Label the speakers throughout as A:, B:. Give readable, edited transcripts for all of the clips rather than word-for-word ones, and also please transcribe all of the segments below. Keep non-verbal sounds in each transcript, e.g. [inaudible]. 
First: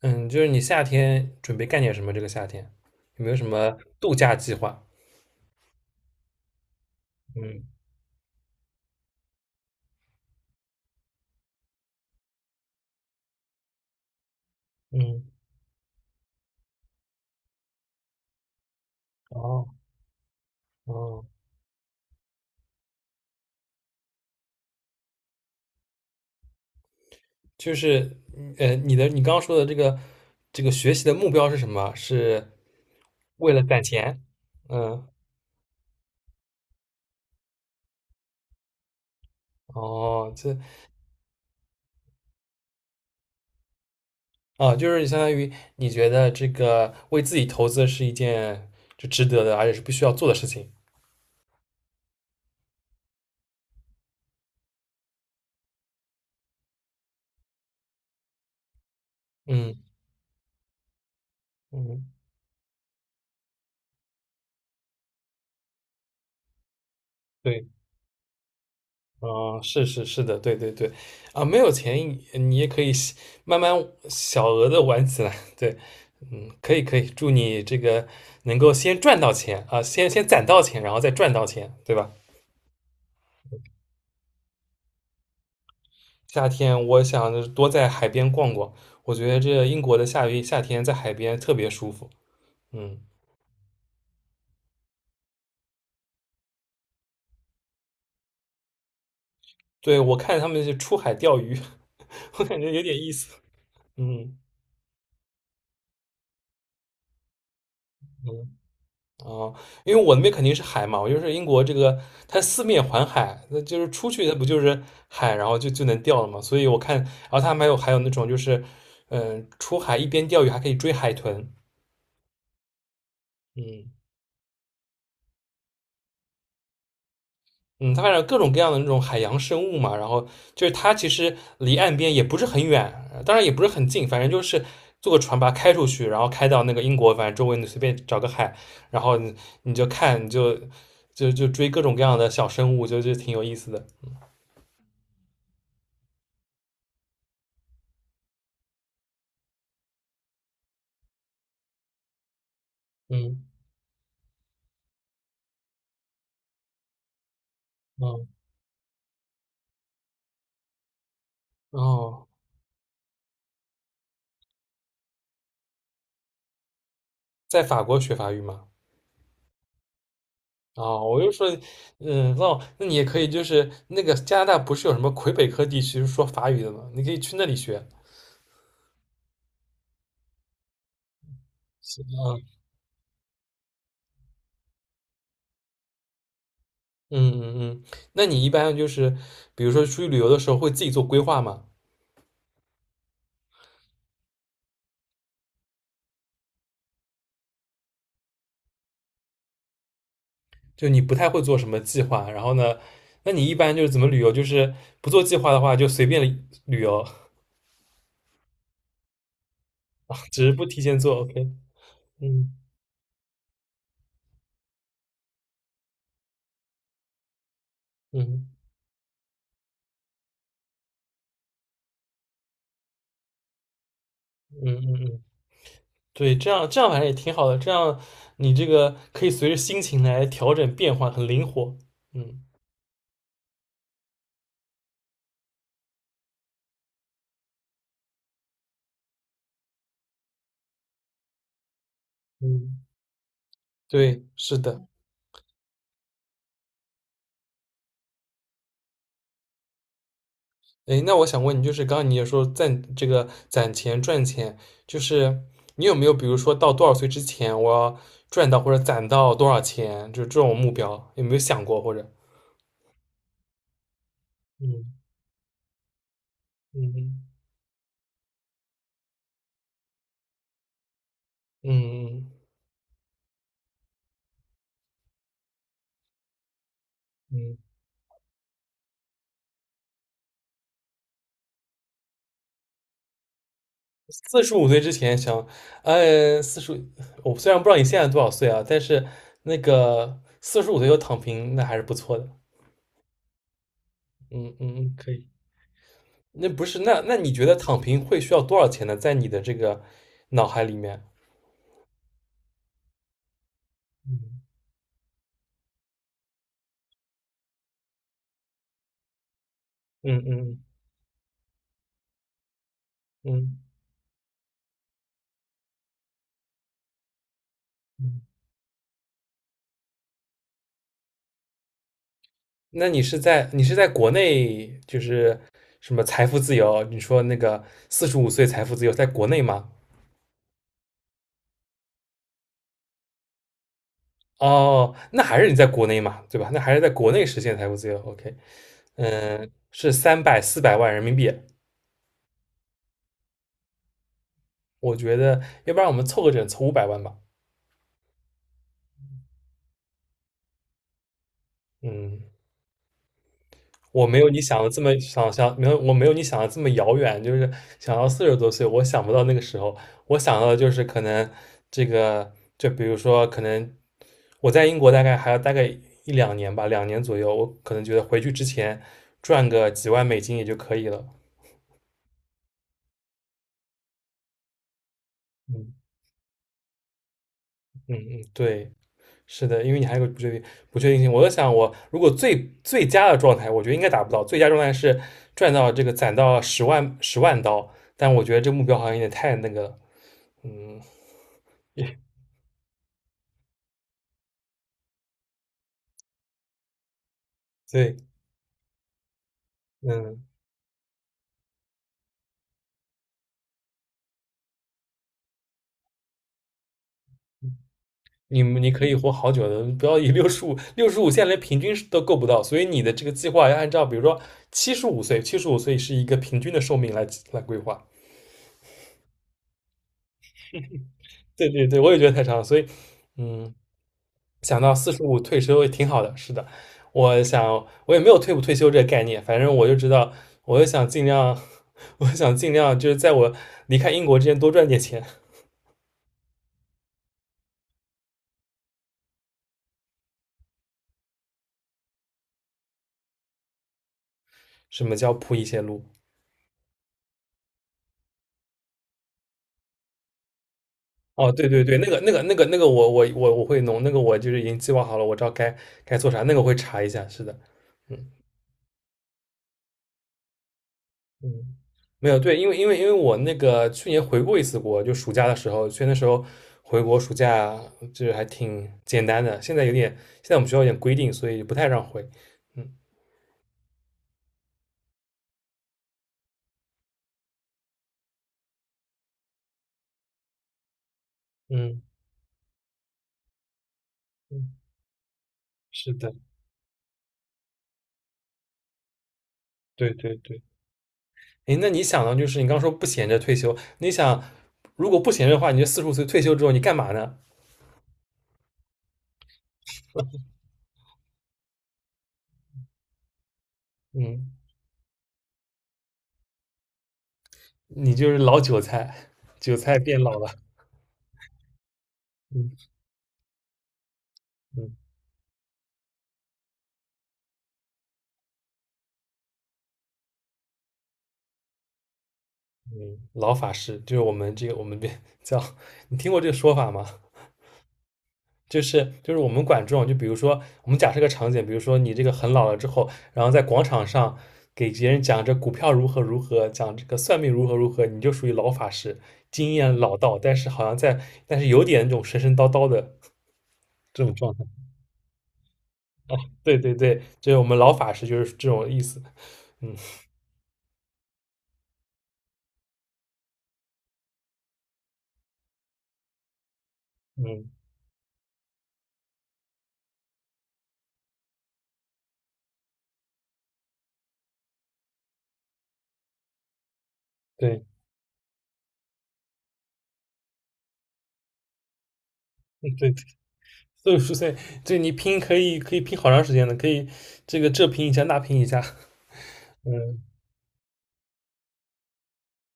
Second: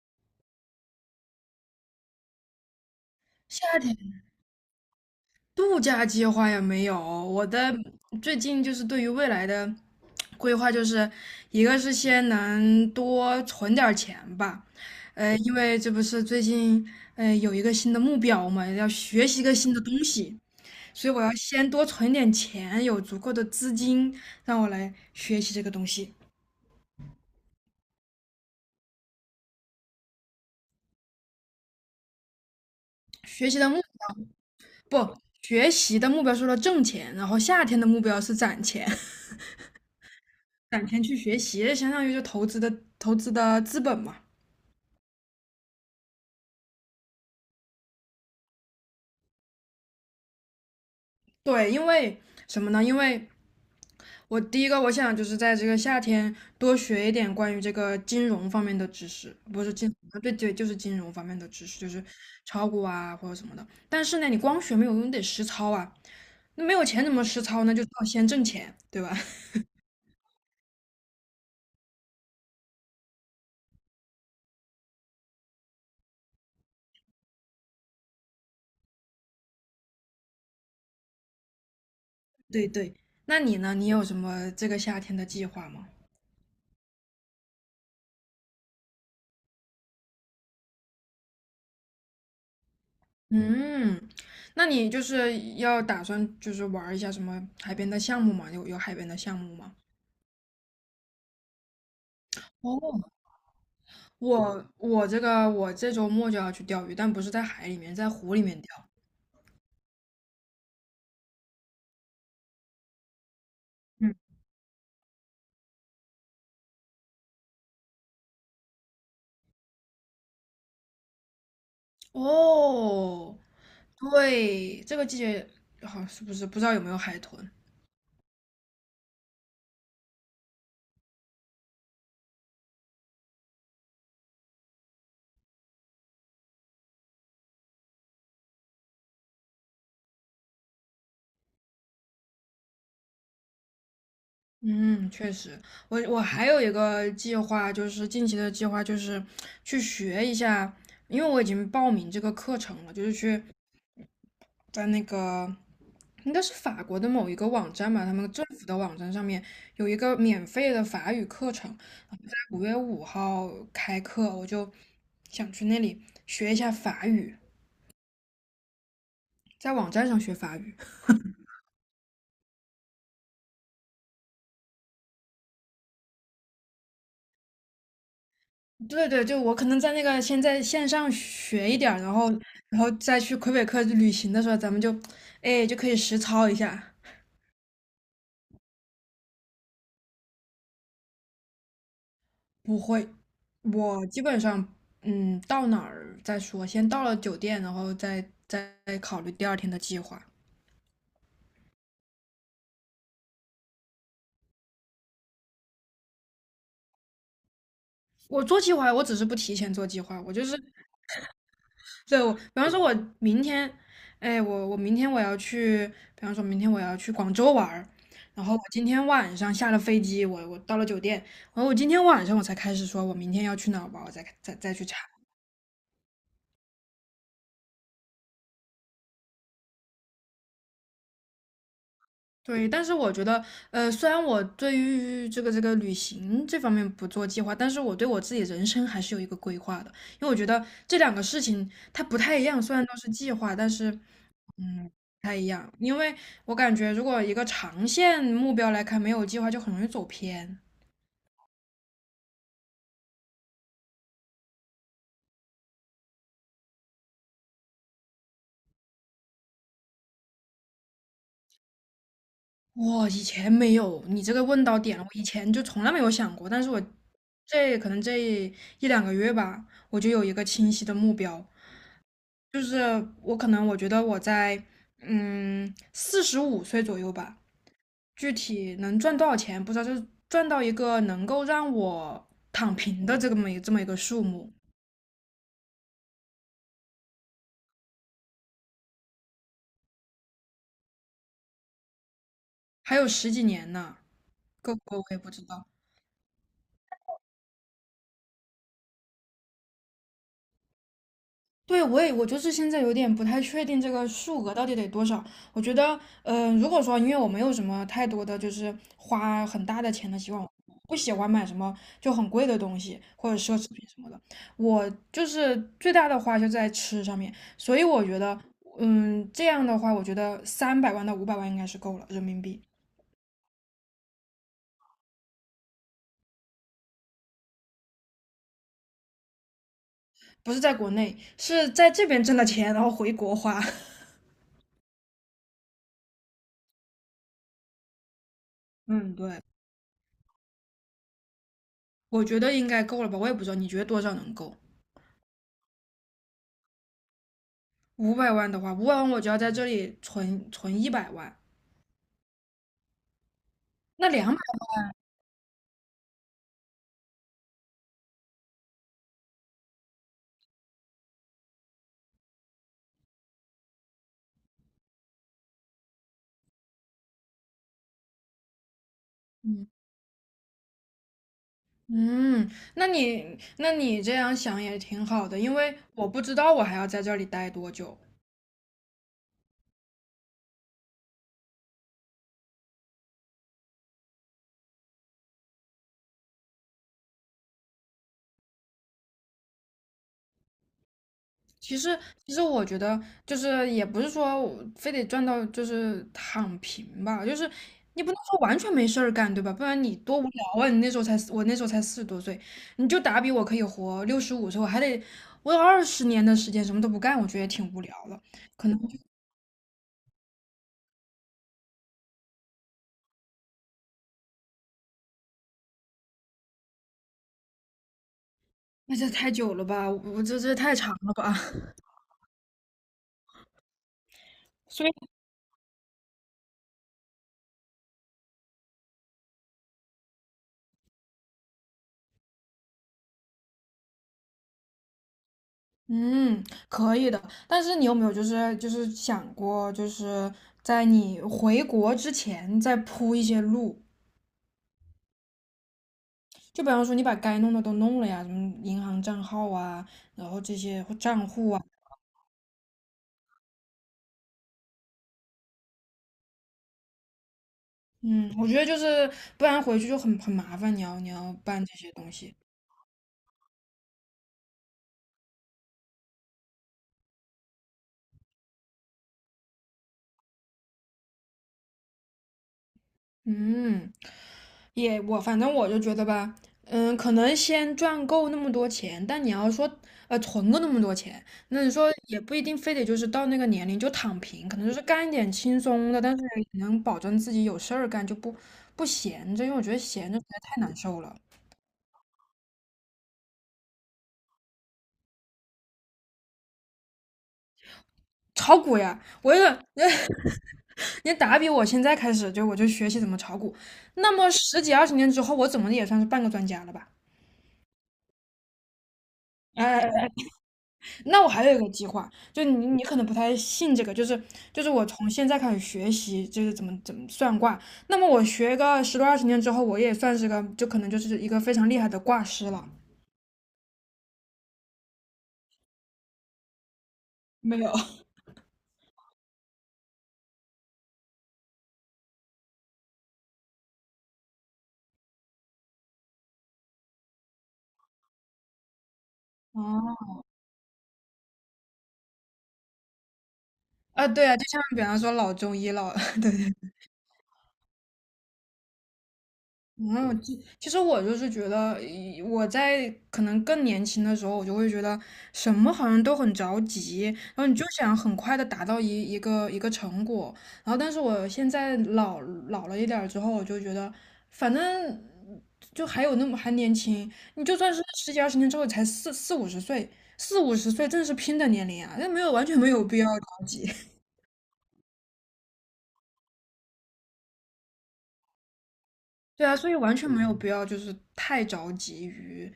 A: 嗯，就是你夏天准备干点什么？这个夏天有没有什么
B: 夏
A: 度
B: 天
A: 假计划？
B: 度假计划也没有，我
A: 嗯
B: 的最近就是对于未来的规划，就是一个是先能多存点儿钱吧，
A: 嗯，
B: 因为这不是最近有一个新的目标嘛，要学习一个
A: 哦
B: 新的东西，所以我
A: 哦，
B: 要先多存点钱，有足够的资金让我来学习这个东西。
A: 就是你刚刚说的这个学习的目标是什么？是
B: 学
A: 为
B: 习
A: 了
B: 的目，
A: 攒钱？嗯，
B: 不，学习的目标是为了挣钱，然后夏天的目标是攒钱。
A: 哦，这
B: 攒钱去学习，相当于就投资的资本嘛。
A: 啊，就是相当于你觉得这个为自己投资是一件就值得的，而且是必须要做的事情。
B: 对，因为什么呢？因为我第一个我想就是在这个夏天多学一点关于这个金融方面的知识，不是
A: 嗯
B: 金，对对，就是金融方面的知识，就是
A: 嗯，
B: 炒股啊或者什么的。但是呢，你光学没有用，你得实操啊。那没有钱怎么实操
A: 对。
B: 呢？就是要先挣钱，对吧？[laughs]
A: 哦，是是是的，对对对，啊，没有钱你也可以小慢慢小额的玩起来，对，嗯，可以可以，祝你这个能够先赚到钱啊，先攒到钱，然后再赚到钱，对吧？
B: 对对。那你呢？你有什么这个夏天的计划吗？
A: 夏天我想就是多在海边逛逛，我觉得这英国的夏天在海边特别舒服，嗯，
B: 嗯，那你就是要打算就是玩儿一下什么海边的项目吗？有海边的项目吗？
A: 对，我看他们是出海钓鱼，[laughs] 我感觉有点
B: 哦，
A: 意思，嗯
B: 我这周末就要去钓鱼，但不是在海里面，在湖里
A: 嗯
B: 面钓。
A: 哦，因为我那边肯定是海嘛，我就是英国这个，它四面环海，那就是出
B: 嗯，
A: 去它不就是海，然后就能钓了嘛。所以我看，然后它还有那种就是，嗯、出海一边钓鱼还可以追海豚，
B: 哦，
A: 嗯
B: 对，这个季节好是不是不知道有没有海豚？
A: 嗯，它反正各种各样的那种海洋生物嘛。然后就是它其实离岸边也不是很远，当然也不是很近，反正就是坐个船把它开出去，然后开到那个英国，反正周围你随便找个海，然后你就看，你就追各种各样的小生物，就挺有意思的，
B: 嗯，确实，我还有一个计划，就是近期的计划，就是去学一下，因为我已经报名这个课程了，就是去
A: 嗯
B: 在那个应该是法国的某一个网站吧，他
A: 嗯，
B: 们政府的网站上面有一个免费的法语课程，然后
A: 哦，
B: 在5月5号开课，我就想去那里学一下法语，
A: 在法国学法语嘛？
B: 在网站上学法语。
A: 啊，我就说，嗯，哦，那你也可以，就是那个加拿大不是有什么魁北克地区是说法语的吗？你可以去那里学。
B: [laughs] 对对，就我可能在那个先在线上学一点儿
A: 是
B: 然后
A: 啊，
B: 然后再去魁北克旅行的时候，咱们就哎就可以实操一下。
A: 嗯嗯嗯，那你一般就是，比如说出去旅游的时候会自己做规划吗？
B: 不会，我基本上，到哪儿再说，先到了酒店，然后再考虑第二天的计划。
A: 就你不太会做什么计划，然后呢，那你一般就是怎么旅游？就是不做计划的话，就随便旅游，
B: 我做计划，我只是不提前做计划，
A: [laughs]
B: 我
A: 只
B: 就
A: 是
B: 是，
A: 不提前做。OK，
B: 对，我，比
A: 嗯
B: 方说，我明天，哎，我明天我要去，比方说明天我要去广州玩儿，然
A: 嗯
B: 后我今天晚上下了飞机，我到了酒店，然后我今天晚上我才开始说，我明天要去哪儿玩儿我再再
A: 嗯
B: 再去
A: 嗯
B: 查。
A: 嗯。嗯对，这样反正也挺好的，这样你这个可以随着心情来调整变换，很灵活。嗯
B: 对，但是我觉得，虽然我对于这个旅行这方面不做计划，但是我对我自己人生还是有一个规划的，因为我觉得这两个事情它不太一样，虽
A: 嗯，
B: 然都是计划，但是，
A: 对，是的。
B: 嗯，不太一样，因为我感觉如果一个长线目标来看，没有计划就很容易走偏。
A: 哎，那我想问你，就是刚刚你也说攒这个攒钱赚钱，就是你有没有比如说到多少岁之前，我要赚到或者攒到多少钱，就是这种目标，有没有想过或者？
B: 我以前没有，你这个问到
A: 嗯
B: 点了，我以前就从来没有想过，但是我
A: 嗯
B: 这可能这一两个月吧，我就有一个清晰的目标，
A: 嗯嗯
B: 就是我可能我觉得我在四十五岁左右吧，
A: 嗯。
B: 具体能赚多少钱不知道，就是赚到一个能够让我躺平的这么一个数
A: 四
B: 目，
A: 十五岁之前想，呃，四十，我虽然不知道你现在多少岁啊，但是那个四十五岁就躺平，那还是不错的。
B: 还有十几年呢，
A: 嗯
B: 够不
A: 嗯，
B: 够我
A: 可
B: 也
A: 以。
B: 不知道。
A: 那不是，那那你觉得躺平会需要多少钱呢？在你的这个脑海里面？
B: 对，我就是现在有点不太确定这个
A: 嗯
B: 数额到底得多少。我觉得，如果说因为我没有什么太多的就是花很大的钱的
A: 嗯
B: 习惯，
A: 嗯
B: 不喜欢买什么就很贵的东西或者奢
A: 嗯。
B: 侈品什么的，我就是最大的花就在吃上面。所以我觉
A: 嗯
B: 得，这样的话，我觉得300万到五百万应该是够了人民币，
A: 那你是在国内就是什么财富自由？你说那个四十五岁财富自由，在国内吗？
B: 不是在国内，是在这边挣的钱然后回国花。[laughs]
A: 哦，那还是你在国内嘛，对吧？那还是在国内实现财富自由。OK，
B: 嗯，对，
A: 嗯，是300到400万人民币，
B: 我觉得应该够了吧？我也不知道，你觉得多少能够？
A: 我觉得，要不然我们凑个整，凑500万吧。
B: 五百万的话，五百万我就要在这里存100万，
A: 嗯，我
B: 那
A: 没有
B: 两
A: 你
B: 百，
A: 想的这么没有你想的这么遥远，就是想到40多岁，我想不到那个时候，我想到的就是可能这个，就比如说可能我在英国大概还要大概一两年吧，两年左右，我可能觉得回去之前赚
B: 嗯
A: 个几万美金也就可以了。
B: 嗯，那你这样想也挺好的，因为
A: 嗯
B: 我不知道我还要在这里待多
A: 嗯
B: 久。
A: 嗯，对。是的，因为你还有个不确定性。我在想，我如果最佳的状态，我觉得应该达不到。最佳状态是赚到这个攒到10万刀，但我觉得这目标好像有点太那个了。嗯，[laughs]
B: 其
A: 也
B: 实其实我觉得就是也不是说我非得赚到就是躺平吧，就是
A: 对，
B: 你不能说完全没事儿干，对吧？不然你多
A: 嗯，
B: 无聊啊！你那时候才我那时候才40多岁，你就打比我可以活65岁，我还得我有二十年的时间什么都不干，我觉得也挺无聊了，可
A: 你
B: 能。
A: 可以活好久的，不要以六十五现在连平均都够不到，所以你的这个计划要按照比如说七十五岁是一个平均的寿命来来规划。
B: 那这太久了吧？我这太长了吧？
A: 对对
B: [laughs]
A: 对，我也觉得太长了，所以嗯，想到
B: 所
A: 四
B: 以
A: 十五退休也挺好的，是的，我想我也没有退不退休这个概念，反正我就知道，我就想尽量，[laughs] 我想尽量就是在我离开英国之前多赚点钱。
B: 嗯，可以的。但是你有没有就是想过，就是在你回国之前再铺一些路？
A: 什么叫铺一些路？
B: 就比方说你把该弄的都弄了呀，什么银行账号啊，然后这些或账
A: 哦，对
B: 户啊，
A: 对对，那个我会弄，那个我就是已经计划好了，我知道该该做啥，那个会查一下，是的，嗯。
B: 嗯，我觉得就是不然回去就很麻烦，你要
A: 嗯，
B: 办这些
A: 没
B: 东
A: 有，对，
B: 西。
A: 因为我那个去年回过一次国，就暑假的时候，去那时候回国暑假就是还挺简单的，现在有点，现在我们学校有点规定，所以不太让回。嗯
B: 嗯，也我反正就觉得吧，可能先赚够那么多钱，但你要说存够那么多钱，那你
A: 嗯
B: 说也不一定非得就是到那个年龄就躺
A: 嗯，
B: 平，可能就是干一点轻松
A: 是
B: 的，
A: 的，
B: 但是也能保证自己有事儿干，就不闲着，因为我觉得
A: 对
B: 闲
A: 对
B: 着实在
A: 对。
B: 太难受了。
A: 诶，那你想呢？就是你刚说不闲着退休，你想如果不闲着的话，你就四十五岁退休之后你干嘛呢？
B: 炒股呀，我也 [laughs] 你打比我现在开始我就学习怎么炒股，那
A: 嗯，
B: 么十几二十年之后，我怎么也算是半个专家了吧？
A: 你就是老韭菜，[laughs] 韭菜变
B: 哎。
A: 老了。
B: 那我还有一个计划，就你
A: 嗯
B: 你可能不太信这个，就是
A: 嗯
B: 我从现在开始学习，就是怎么算卦。那么我学个十多二十年之后，我也算是个，就可能就是一个非常厉害的卦师了。
A: 嗯，老法师就是我们这叫，[laughs] 你听过这个说法吗？
B: 没有，
A: 就是我们管这种，就比如说我们假设个场景，比如说你这个很老了之后，然后在广场上给别人讲这股票如何如何，讲这个算命如何如何，你就属于老法师，经验老
B: 哦，
A: 道，但是好像在但是有点那种神神叨叨的这
B: 啊，
A: 种
B: 对
A: 状
B: 啊，
A: 态。
B: 就像比方说老中医老，[laughs] 对，
A: 对对对，就是我们老法师就是这种意思。嗯
B: 嗯，其实我就是觉得，我在可能更年轻的时候，我就会觉得什么好像都很着急，然后
A: 嗯，
B: 你就想很快的达到一个成果。然后，但是我现在老了一点儿之后，我就觉得，反正就还有那么还年轻，你就
A: 对
B: 算是十几二十年之后才四五十岁，四五十岁正是拼的年龄啊，那没有完全没
A: 嗯
B: 有
A: 对，
B: 必要着急。
A: 60岁，这你拼可以可以拼好长时间的，可以这个这拼一下那拼一下。
B: 对啊，
A: [laughs]
B: 所以完
A: 嗯
B: 全没有必要就是太着急于，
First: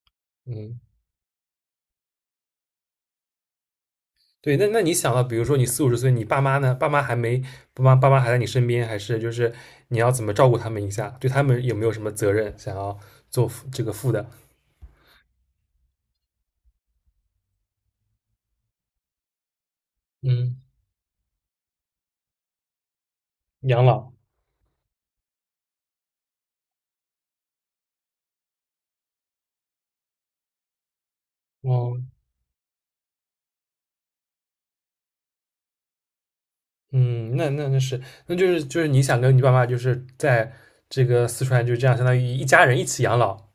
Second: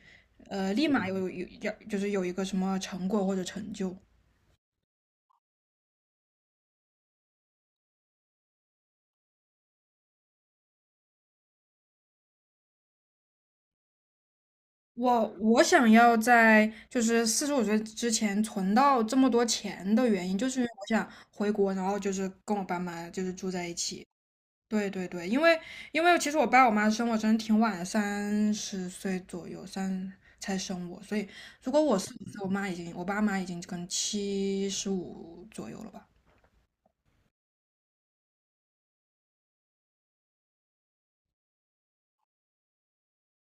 A: 嗯。
B: 立马有有要就是有一个什么成果或者成就。
A: 对，那那你想到，比如说你45岁，你爸妈呢？爸妈还没，爸妈还在你身边，还是就是你要怎么照顾他们一下？对他们有没有什么责任想要做负这个负的？
B: 我想要在就是四十五岁之前存到这么多钱的原因，就是
A: 嗯，
B: 因为我想回国，然后就是跟我爸妈就是住在一
A: 养
B: 起。
A: 老，
B: 对对对，因为其实我爸我妈生我真的挺晚的，30岁左右才生我，所以如果我
A: 哦，
B: 40岁，我爸妈已经跟75左右了吧。
A: 嗯，那那是，那就是就是你想跟你爸妈就是在这个四川就这样，相当于一家人一起养老。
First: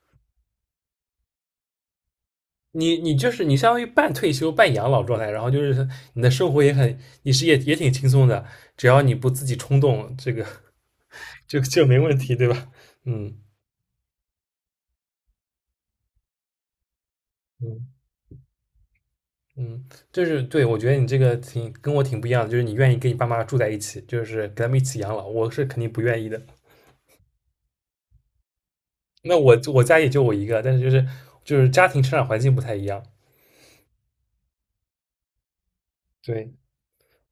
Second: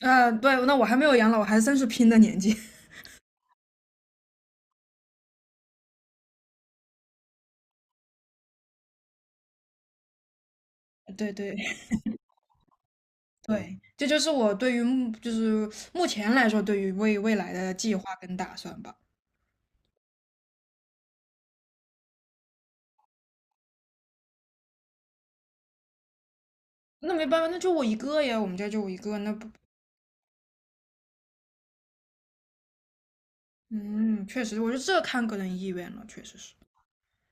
B: 对，那我还没有养老，我还算是拼的年纪。[laughs]
A: 你你就是你相当于半退休半养老状态，然后就是你的生活也很，你是也挺轻松的，只要你不自己冲动，这个
B: 对
A: [laughs]
B: 对
A: 就
B: 嗯
A: 没问题，对吧？嗯
B: 对，这就是我对于目就是目前来说对于未来的
A: 嗯。
B: 计划跟打算吧。
A: 嗯，就是对，我觉得你这个挺跟我挺不一样的，就是你愿意跟你爸妈住在一起，就是跟他们一起养老，我是肯定不愿意的。
B: 那没办法，那就我一个呀，我们家就我一个，那
A: 那
B: 不，
A: 我家也就我一个，但是就是家庭成长环境不太一样。
B: 嗯，确实，我觉得这看个人意愿了，确实
A: 对，
B: 是。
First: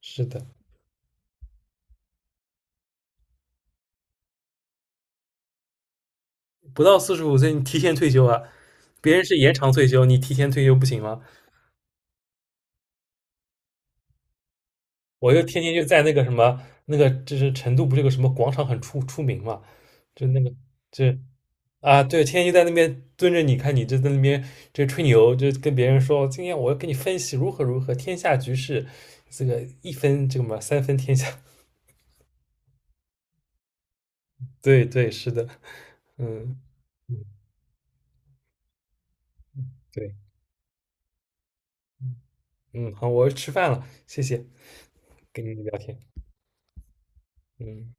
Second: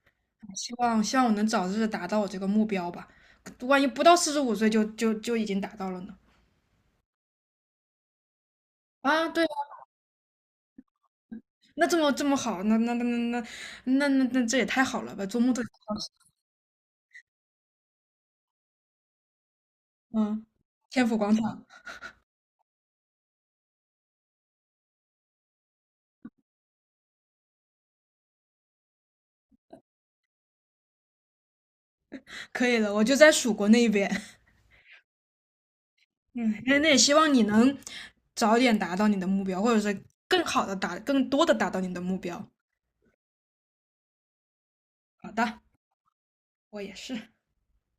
A: 是的，
B: 哎希望我能早日达到我这个目标吧，万一不到四十五岁就已经达到了呢？
A: 不到四十五岁你提前退休啊，别人
B: 啊，
A: 是
B: 对
A: 延
B: 啊
A: 长退休，你提前退休不行吗？
B: 那这么好，那这也太好了吧，
A: 我
B: 做
A: 就
B: 梦
A: 天
B: 都想
A: 天就
B: 到
A: 在那个什么那个，就是成都不是有个什么广场很出名嘛，就那
B: 嗯，
A: 个。就
B: 天府广场。
A: 啊，对，天天就在那边蹲着你，看你就在那边就吹牛，就跟别人说，今天我要跟你分析如何如何，天下局势，这个一分这个嘛，三分天下。
B: 可以的，我就在蜀国那一边。[laughs]
A: [laughs] 对对，是的，嗯，
B: 嗯，那也希望你能早点达到你的目标，或者是
A: 对，
B: 更多的达到你的目标。
A: 嗯，好，我要吃饭了，谢谢，
B: 好
A: 跟你
B: 的，
A: 聊天，
B: 我也是。
A: 嗯。